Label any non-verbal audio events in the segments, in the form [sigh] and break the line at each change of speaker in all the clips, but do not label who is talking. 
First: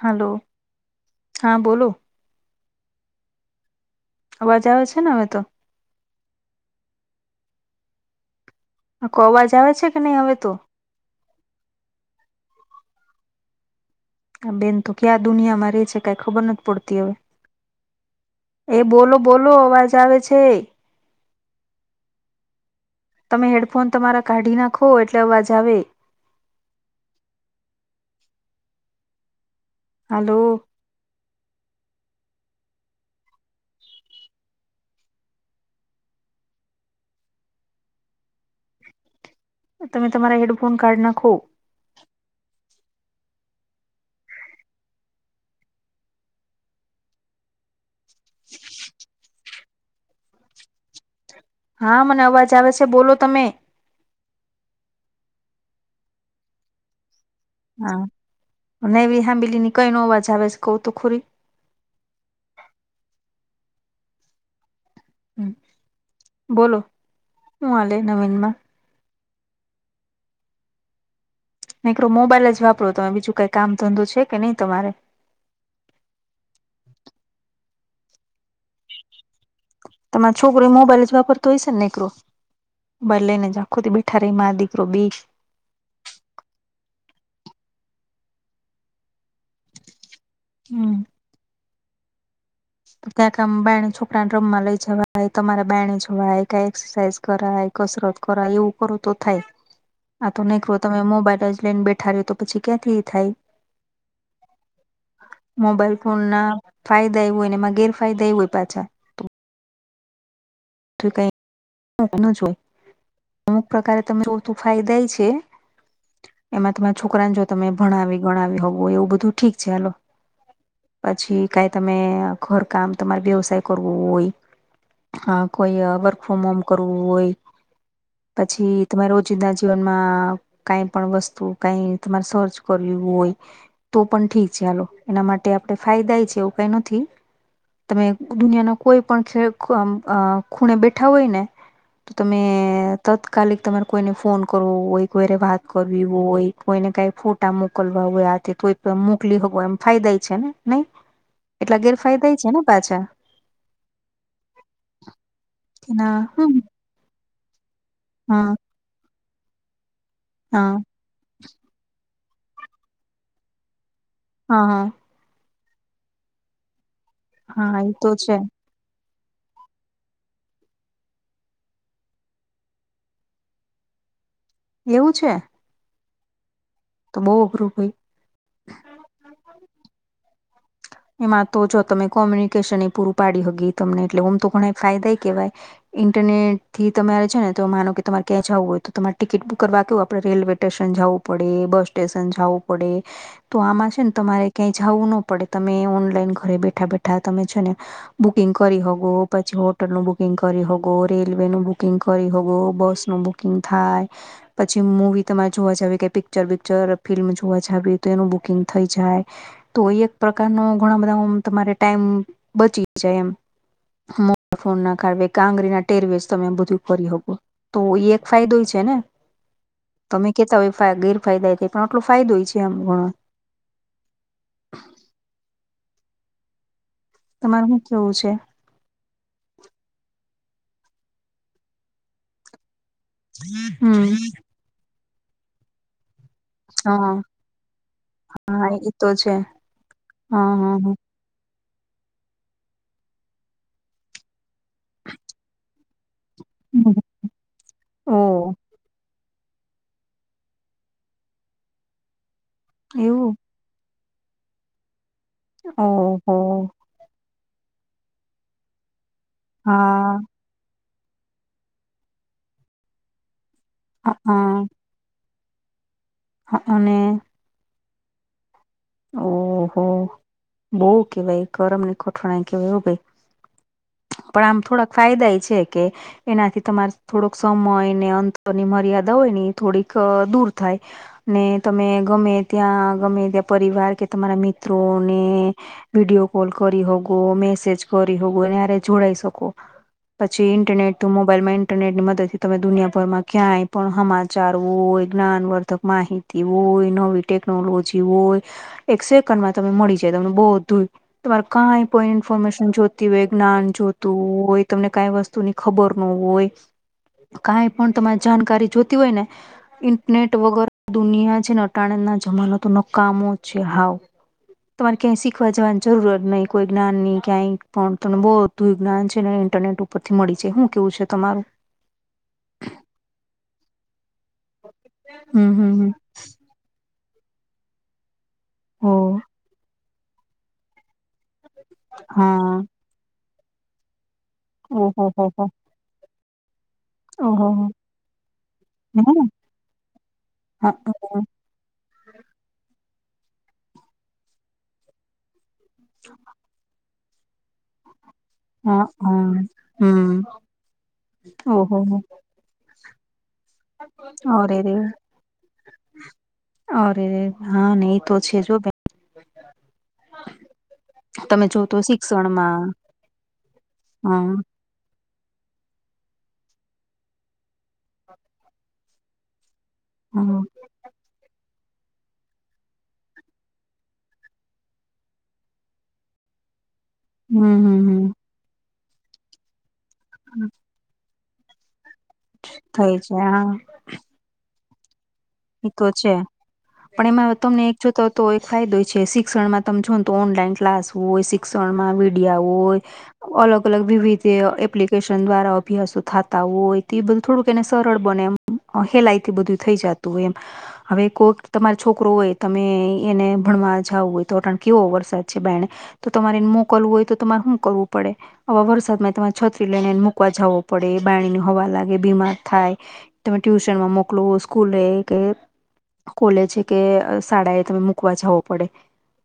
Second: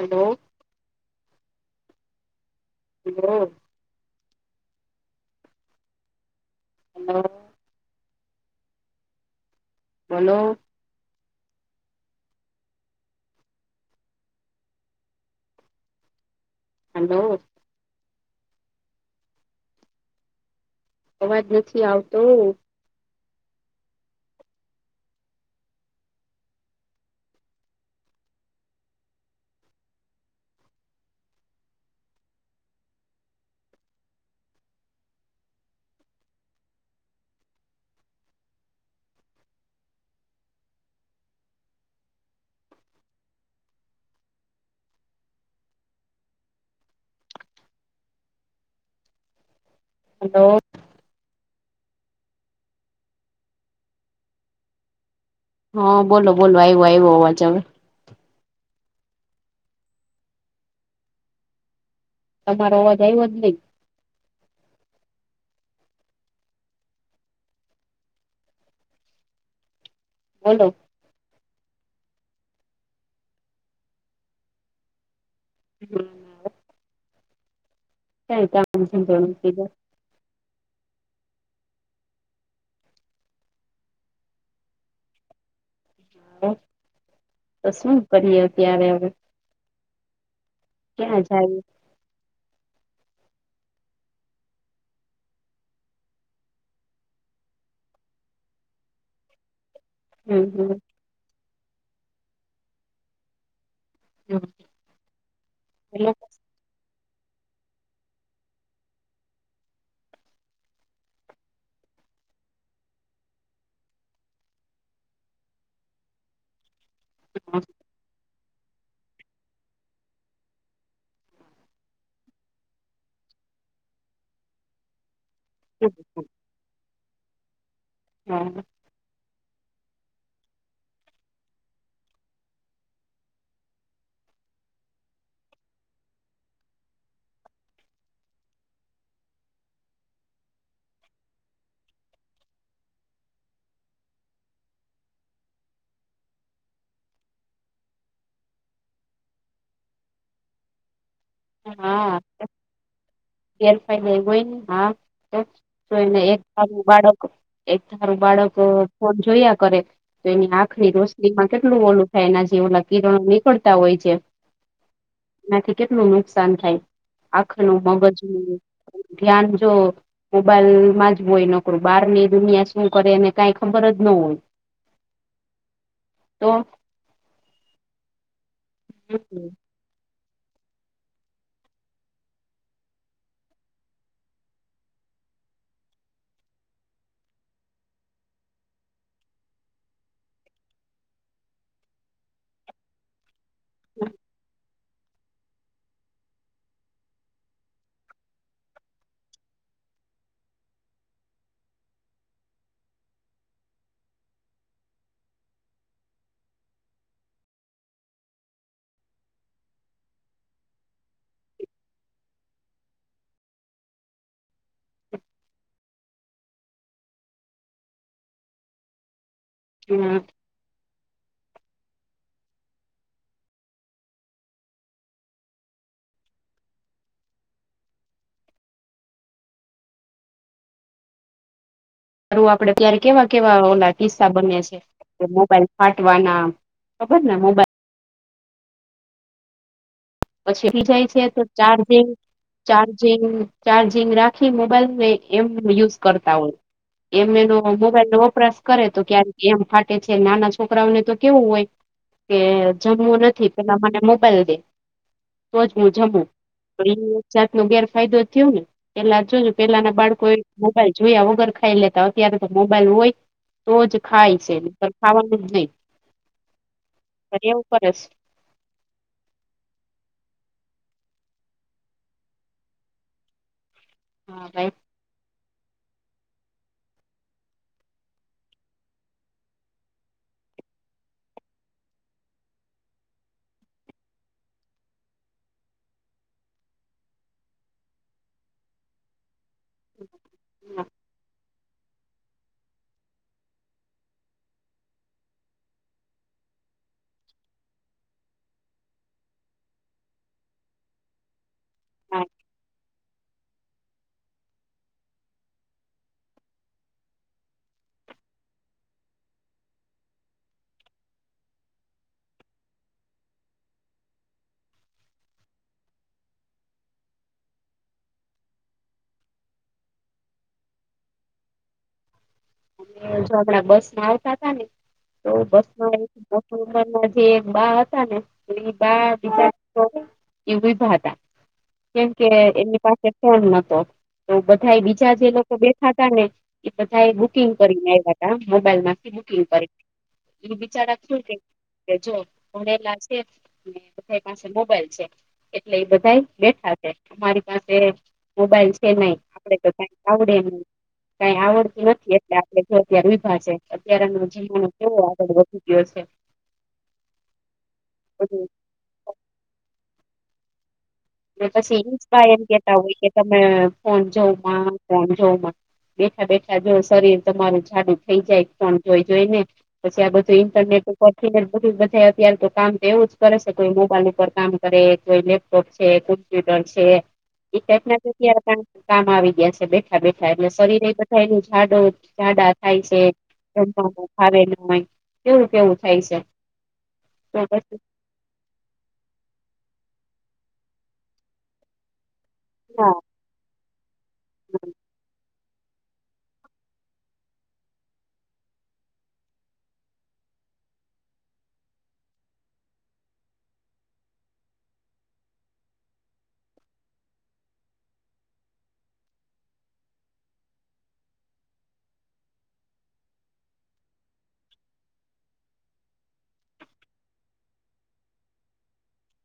Hello હા બોલો.
હા.
અવાજ આવે છે ને હવે તો.
હલો.
આ કો અવાજ આવે છે કે
હલો
નહીં
બોલો
હવે તો. આ બેન તો ક્યા દુનિયામાં રે છે કઈ ખબર નથી પડતી હવે.
હલો
એ બોલો બોલો અવાજ આવે છે.
અવાજ નથી આવતો.
તમે હેડફોન તમારા કાઢી નાખો એટલે અવાજ આવે. હલો. તમે તમારા હેડફોન કાઢ નાખો.
હલો.
હા મને અવાજ આવે છે બોલો તમે.
હા બોલો બોલો આવ્યું આવ્યો અવાજ હવે.
હા અને એ વી સાબીલી ની કઈ નો અવાજ આવે છે કઉ તું ખોરી.
તમારો અવાજ આવ્યો જ નહીં.
હમ બોલો શું આલે નવીન માં.
બોલો.
કઈ ક્રો મોબાઈલ જ વાપરો તમે બીજું કઈ કામ ધંધો છે કે નહી તમારે.
[unintelligible] કાંઈ કામ ધંધો નથી [unintelligible]
તમારે છોકરો મોબાઈલ જ વાપરતો હોય છે ને નેકરો. બલે જ ને જ આખો દી બેઠા રે માર દીકરો બી
[unintelligible] તો શું કરીએ અત્યારે હવે.
હમ્મ.
હા જય
ત્યાં ક બાણી છોકરાને રમમાં લઈ જવાય તમારે બાણી જવાય ક એક્સરસાઇઝ કરાય કસરત કરાય એવું કરો તો થાય. આ તો નહી ક તો
હમ
તમે મોબાઈલ જ લઈને બેઠા રહ્યો તો પછી ક્યાંથી થાય.
હમ
મોબાઈલ ફોન ના ફાયદા એવું એના માં ગેરફાયદા એવું હોય પાછા. તો કઈ [unintelligible] ના જોય. અમુક પ્રકારે તને જોતું ફાયદાય એ છે. એમાં તમારા છોકરાને જો તમે ભણાવી ગણાવી હોવો એવું બધું ઠીક છે [unintelligible] પછી કાઈ તમે ઘરકામ તમારે વ્યવસાય કરવો હોય. હા કોઈ વર્ક ફ્રોમ હોમ કરવું હોય
હા
પછી તમામે રોજિંદા જીવનમાં કઈ પણ વસ્તુ કઈ તમારે સર્ચ કર્યું હોય. તો પણ ઠીક છે ચાલો એના માટે આપડે ફાયદા એ છે એવું કઈ નથી. તમે દુનિયાના કોઈ પણ જ આમ ખૂ આ ખૂણે બેઠા હોય ને તો તમે તાત્કાલિક તમારે કોઈને ફોન કરવો હોય કોઈરે વાત કરવી હોય. કોઈને કાઈ ફોટા મોકલવા હોય આથી તોય પણ મોકલી હો એમ ફાયદા છે ને નઈ. એટલા ગેરફાયદા છે ને પાછા.
ગેરફાઈલા હોય ને હા તો
એના
એને એક
હમ
બાળક એક ધારુ
હા
બાળક ફોન જોયા કરે તો એની
હા
આંખની રો કેટલું ઓલુ થાય એના જેવ કિરણો નીકળતા હોય છે.
હા હા
એનાથી કેટલું નુકસાન થાય આખ
હા હા
નું
એ તો
મગજ
છે
ધ્યાન જો મોબાઈલ માં જ હોય નોકરુ, બહાર ની દુનિયા શું કરેને કઈ ખબર જ ન હોય.
એવું છે.
તો
તોમક્રપય
હમ્મ
એમાં તો જો તમે કોમ્યુનિકેશન એ પૂરુ પાડી્યુ હ ગી તમને એટલે હમ તો ઘણા ફાયદા એ કહેવાય ઇન્ટરનેટ થી તમારે છે ને તો માનો કે તમારે ક્યાં જવું હોય, તો તમારે ટિકિટ બુક કરવા કેવું આપણે રેલવે સ્ટેશન જવું પડે બસ સ્ટેશન જવું પડે તો આમાં છેન, તમારે ક્યા જવુ ન પડે તમે ઓનલાઈન ઘરે બેઠા બેઠા તમે છેને બુકિંગ કરી હોગો પછી હોટલનુ બુકિંગ કરી હોગો રેલવે નું બુકિંગ કરી હોગો બસનુ બુક કકિંગ થાય. પછી મવી તમારે જોવા જાવ કે પિક્ચર બિક્ચર ફિલ્મ જોવા જાવી તો એનું બુકિંગ થઈ જાય. તો એ એક પ્રકાર ન ઘણા બધા તમારે ટાઈમ બચી જાય એમ ફો ના કાઢવે કે આંગળરીના ટેરવેસ તમે બધું કરીરી હો, તો એ એક ફાયદો છેને. તમે કેતા હોય ગેરફાયદા એ થાય પણ આટલો ફાયદો હોય છે આમ ઘણો તમાર હુ કેવુ છે.
હું આપડે ત્યારે કેવા કેવા ઓલા
હમ
કિસ્સા બને્યા છે કે મોબાઈલ ફાટવાના ખબર
હા
ને મોબાઈલ
હા એતો છે. હા હા
પછીી
હા
જાય છે, તો ચાર્જિંગ ચાર્જિંગ ચાર્જિંગ રાખ થી મોબાઈલ ને એમ યુઝ કરતા હોય, એમ એનો મોબાઈલ ન
ઓ
વપરાશ કરે તો ક્યારે એમ ફાટે છે, નાના છોકરાઓને તો કેવું હોય કે જમવું
એવું
નથી. પેલા મને મોબાઈલ દે તો જુંજમુ
ઓહો
એ જાત નો ગેર ફાયદો થયો ને એટલા જોજ પેલાના
હા
બાળકો એ મોબાઈલ જોયા વગર ખાઈ લેતા અત્યારે તો મોબાઈલ હોય. તો જ ખાય છે,
હા
ખાવાનું જ નહી
હ અને
ફ એું પરસ
ઓહો બહ કેવાય ગરમ ની કોોઠણ કેવાય એવું ભાઈ પણ
હા
આમ
ભાઈ
થોડાક ફાયદા એ છે, કે એનાથી તમારે થોડોક સમય ને અંતરની મર્યાદા હોય ને થોડીક દૂર થાય. ને તમે ગમે ત્યાં ગમે ત્યાં પરિવાર કે તમારા મિત્રો ને વિડીિયો કોલ કરી હોગો મેસેજ કરી હોગો ને્યારે જોડાઈ શકો પછી
હા
ઇન્ટરનેટ મોબાઈલ મા ન્ટરનેટ ની મદદથી તમે દુનિયાભરમાં ક્યાંય પણ સમાચારવોય જ્ઞાનવર્ધક માહિતી તેવ હોય નવી ટેકનોલોજી હોય. એક સેકન્ડમાં તમે મળી જાય, તમને બહુધું તમારે કંઈ
હા
ઇન્ફોર્મેશન જો ય જ્ઞાન જોતું હોય તમને કઈ વસ્તુ ની ખબર ન હોય. કાંઈ પણ તમારી જાણકારી જોતી હોય ને ઇન્ટરનેટ વગર દુનિયા છેને, અટાણે ના જમાનોતો ન કામો છે, હાવ તમારે ક્યાંય શીખવા જવાની જરૂરત નહી, કોઈ જ્ઞાન ની ક્યાંય પણ તને બહ વિજ્ઞાન છે ને ઇન્ટરનેટ ઉપરથી મળી છે શું કેવું છે તમારુ
અને જો આગડા બસ માં આવતા હતાા ને તો બસ મા ઉમરના જે એક બા હતા ને એ બા બીજા એું ભાતા કેમકે એમની પાસે ફોન નતો તો બધા બીજા જે લોકો બેઠા હતા ને એ બધાય બુકિંગ કરીને આવ્યા હતા મોબાઈલ માંથી બુકિંગ કરી, એ બિચારું કે કે જો ભડેલા છે ને બધા પાસે મોબાઈલ છે. એટલે એ બધાય બેઠા છે. અમારી પાસે મોબાઈલ છે નઈ આપડે તો કઈ આવડે નઈ કઈ આવડતું નથી. એટલે આપડે જો અત્યારે ઉભા છે અત્યારે એ જીવાણ
રે,
કેવો આગળ વધી ગયો છે.
અરે હા નહી તો છે
બધું
જો. તમે
અને
જો તો
પછી ઇન્સપાયર
શિક્ષણમાં,
કેતા હોય કે તમે ફોન જોવ
હમ,
માં ફોન જોવ માં બેઠા બેઠા જો શરીર તમાર જાડુ થઈ જાય ફોન જોઈ જોઈ ને. પછી આ બધું
હમ,
ઇન્ટરનેટ ઉપર થી બધું બધા અત્યારે તો કામ તો એવું જ કરે છે કોઈ મોબાઈલ ઉપર કામ કરે કોઈ લેપટોપ કે કોમ્પ્યુટર છે
હમ,
ઈ ટાઇપ
હમ,
ના કામ આવી ગયા છેબેન. બેઠા બેઠા
હમ.
એટલે શરીર એ બધા એ જાડો જાડા થાય
થઈ
છે.
હા,
તો પણ આવે ને હોય. કેવું કેવું
તો
થાય
છે, પણ એમાં
તો
તમને એક
પછી
જોતા તો એ ફાયદો છે. શિક્ષણમાં તમે જો ને તો ઓનલાઈન ક્લાસવું હોય, શિક્ષણમાં વિડિયા હોય,
હા
અલગ અલગ વિવિધ એપ્લિકેશન દ્વારા અભ્યાસો થાતા હોય તો એ બધું થોડુંક એને સરળ બને એમ હેલાઈ થી બધું થઈ જતું. તો એમ હવે કોક તમારો છોકરો હોય તમે એને ભણવા જાવું હોય તોણ કેવો વરસાદ છે બાયને. તો તમારેને મોકલવું હોય તો તમારે શું કરવું પડે? આવા વરસાદ માં તમારે છત્રી લઈને મૂકવા જાવો પડે [unintelligible] ન હવા લાગે, બીમાર થાય. તમે ટ્યુશન માં મોકલો, સ્કૂલ કે કોલેજે કે શાળા એ તમે મુકવા જાઓ પડે.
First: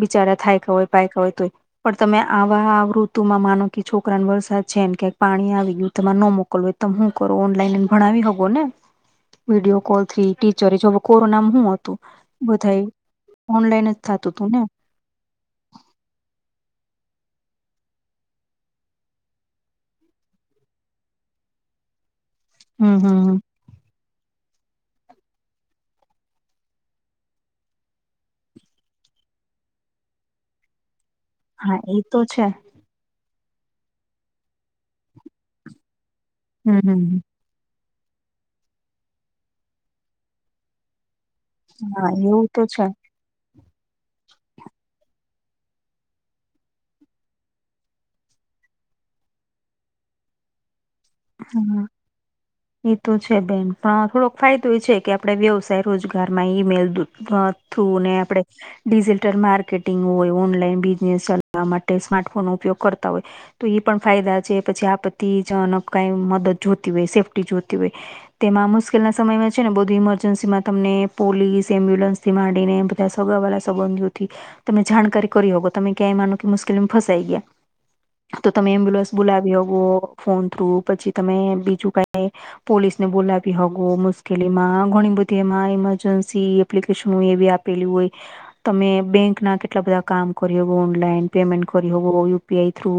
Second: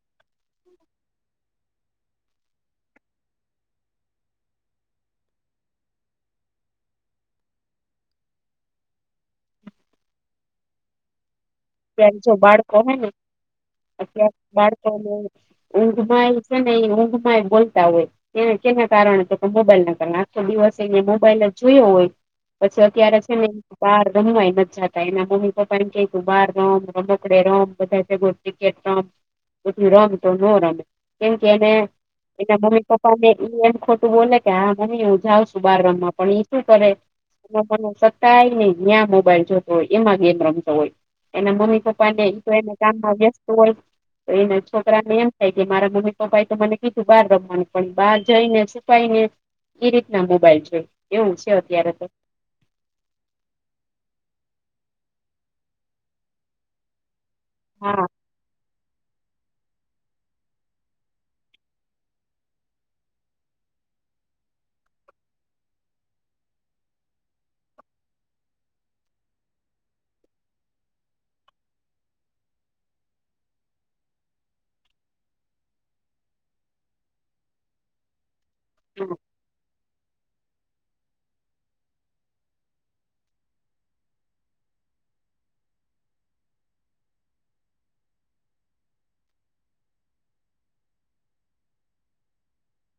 બિચારા થાયકા હોય પાયકા હોય તોય. પણ તમે આવા ઋતુમાં માનો કે છોકરાને વરસાદ છે ને ક્યાંક પાણી આવી ગયું તમારે ન મોકલવું. તમ હું કરો ઓનલાઈન ભણાવી હકો ને વિડીયો કોલ થી? ટીચર જો હવે કોરોનામાં હું હતું
અત્યારે જો બાળકો
બધા
હોય ને,
ઓનલાઈન જ થતું
અત્યારે
હતું ને
બાળકોને ઊંઘમાંય છે ને એ ઊંઘમાંય બોલતા હોય. એને કેના કારણે તો મોબાઈલ ના કર આખો દિવસને મોબાઈલ જોયો હોય પછી
હમ
અત્યારે છે
હમ
ને બહાર રમવાય નથ જાતા એના મમ્મી પપ્પા એને કે તું બહાર રમ, રમકડે રમ, બધાય ભેગું ક્રિકેટ રમ તો ન રમે. કેમ કેને
હા એ તો છે
એના [unintelligible] પપ્પાને ઈ એમ ખોટું બોલે કે હા મમ્મી હું જાવ શું બાર રમવા પણ ઈ શું
હમ
કરે
હમ
[unintelligible] સતાય ને ન્યા મોબાઈલ જોતો હોય એમાં ગેમ રમતો હોય. એના મમ્મી
હા
પપ્પાને
એવું
તો એને
છે
કામમાં વ્યસ્ત હોય. તો એના છોકરાને એમ થાય કે મારા મમ્મી પપ્પા એ તો મને કીધું બહાર રમવાનું પણ બહાર જઈને છીપાઈને એ રીતના મોબાઈલ જોય એવું છે
હમ
અત્યારે તો.
એ તો છે બેન પણ થોડોક ફાયદો એ છે કે આપડે વ્યવસાય રોજગારમાં ઈમેલ થું
હા
ને આપણે ડિજિટલ માર્કેટિંગ હોય, ઓનલાઈન બિઝનેસ ચલાવવા માટે સ્માર્ટફોનનો ઉપયોગ કરતા હોય. તો એ પણ ફાયદા છે. પછી આપત્તિ જનક કઈ મદદ જોતી હોય, સેફ્ટી જોતી હોય તેમાં મુશ્કેલના સમયમાં છે ને બધુ ઈમરજન્સીમાં તમને પોલીસ એમ્બ્યુલન્સ સીમાડીને બધા શગવાલા સંબંધીઓ થી તમે જાણકારી કરી હકો તમે ક્યાંય માનો કે મુશ્કેલીમાં ફસાઈ ગયા તો તમે એમ્બ્યુલન્સ બોલાવી હકો ફોન થ્રુ પછી તમે બીજું કઈ પોલીસને બોલાવી હગો મુશકેલીમાં ઘણી બધી એમાં ઇમરજન્સી એપ્લિકેશન એ બી આપેલી હોય તમે બેંકના કેટલા બધા કામ કરી હગો ઓનલાઈન, પેમેન્ટ કરી હોવો U P I through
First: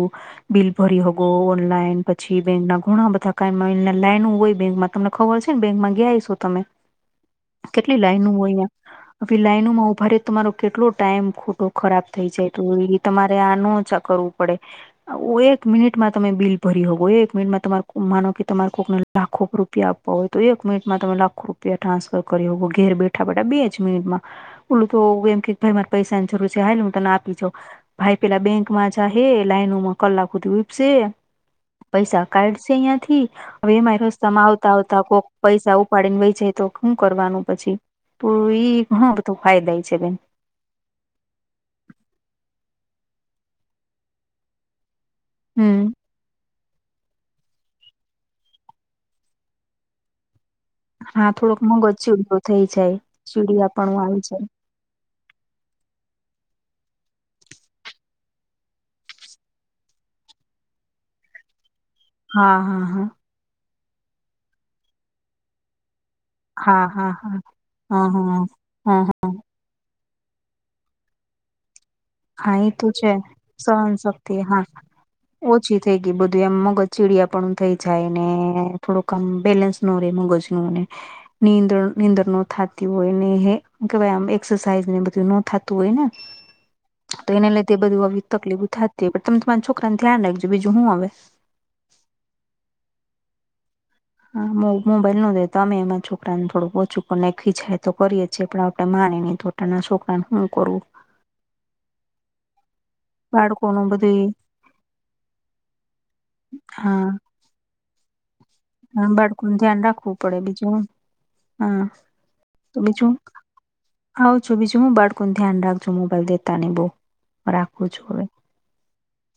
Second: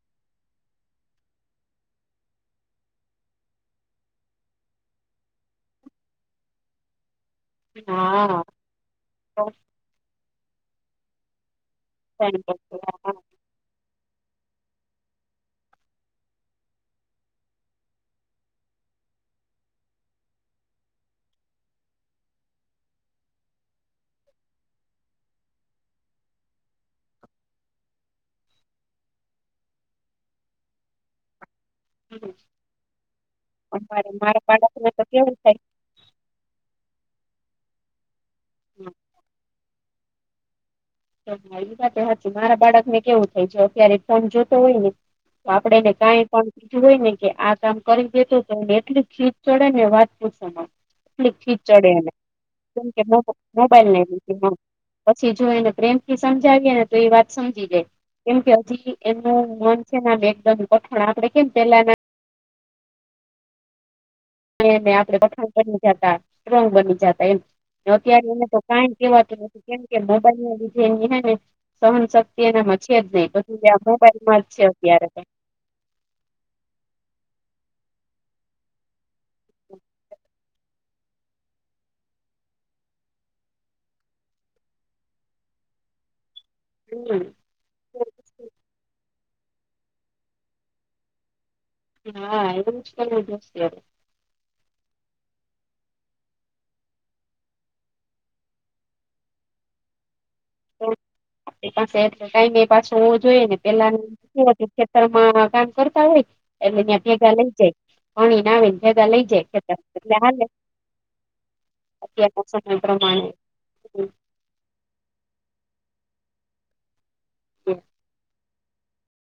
bill ભરી હગો ઓનલાઈન પછી બેંક ના ઘણા બધા કાય મને લાઈન હોય બેંકમાં તમને ખબર છે ને બેંકમાં ગ્યા હૈસો તમેઈ? કેટલી લાઈનો
હા
હોય અંઈયા હવે લાઈનોમાં ઉભા રે તમારો કેટલો ટાઈમ ખોટો ખરાબ થઈ જાય તો
હા
ઈ તમારે આનો ઓછા કરવું પડે. ઓ એક મિનિટમાં તમે બિલ ભરી હકો, એક મિનિટમાં તમાર માનો કે તમારે કોકને લાખો રૂપિયા આપવા હોય તો એક મિનિટમાં તમે લાખો રૂપિયા ટ્રાન્સફર કરી હકો ઘેર બેઠા બેઠા બે જ મિનિટમાં ઓલું તો એમ કે ભાઈ મારે પૈસા ની જરૂર છે હા હું તને આપી જાઉ ભાઈ પેલા બેંકમાં જાહે, લાઈનોમાં કલાક સુધી ઉપસે પૈસા કાઢશે અહિયાથી, હવે એમાંય
અમારે મારા
રસ્તામાં આવતા
બાળકને
આવતા
તો
કોક
કેવું થાય
પૈસા ઉ પાડીને વઈ જાય તો હું કરવાનું પછી? તો ઈ ઘણું બધું ફાયદા છે બેન.
એ વાત તો હાચી. મારા બાળક ને કેવું થાય છે અત્યારે ફોમ જોતો હોય ને તો આપડે
હમ
એને કાઈ પણ કીધું હોય ને કે આ કામ કરી દે તો તો ને એટલી ચીડ ચડે ને વાત પૂછ માં.
હા
એટલી
થોડોક
ખીચ
મગજ
ચડે એ,
ચીડયો થઈ
કેમ
જાય
કે મો
ચીડિયા
મોબાઈલ
પણું
ને
આવી
લીધે, પછી જો એને પ્રેમથી સમજાવીએે ને તો એ વાત સમજી જાય. કેમ કે હજી એમનું મન છેને આમ એકદમ ગઠણ આપડે કેમ પેલા ના
હા હા હા.
આપે વખાણ બની જતા, સ્ટ્રોંગ
હા
બની
હા
જતા એમ,
હા
ને
હા હા હા
અત્યારે
હા
એને તો કાઈ
હા હા
કેવા કે કેમ કે મોબાઈલ ના લીધે એની હેને સહનશક્ તી
હા એ
એનામાં
તો
છે જ નહી પછી ત્યાં
સહનશક્તિ
મોબાઈલમાં જ છે
હા
અત્યારે
ઓછી થઇ ગય બધું એમ મગજ ચીડિયાપણુ થઇ જાય ને થોડુંક આમ બેલેન્સ ન રે મગજનું ને ની નીંદણ ન થતી હોય ને હે કેવાય આમ એક્સરસાાઈઝ ને બધું નો થતું હોય ને?
હમ્મ.
તો એને લીધે બધું આવી તકલીફ ઉ થાતી પણ તમે તમારા છોકરા ને ધ્યાન રાખજો બીજું હું અવે?
એ હા એવુ જ કરવું પડશે
હા મો મોબાઈલ ન દેતા અમે એમાંરા છોકરાને થોડુંક ઓછું કર નાઈખી છે તો કરીએ છીએ પણ આપણે માને ની તો નાના છોકરાને હું કરું? [unintelligible]
આપડી પાસે એટલે ટાઈમ એ પાછો હોવો જોઈએ ને
બાળકોનું
પેલા
બધું
કેવા કે ખેતર માં કામ કરતા હોય એટલે ત્યાં
હા
ભેગા લઇ જાય. પાણીને આવે ને ભેગા લઈ જાય
બાળકોનું
ખેતર
ધ્યાન
એટલે
રાખવું પડે
હાલે.
બીજું
અત્યારના સમય પ્રમાણે.
હવ છું બીજું હું બળકોણ ધ્યાન રાખજો મોબાઈલ દેતા નઈ બો. રાખવું છું હવે.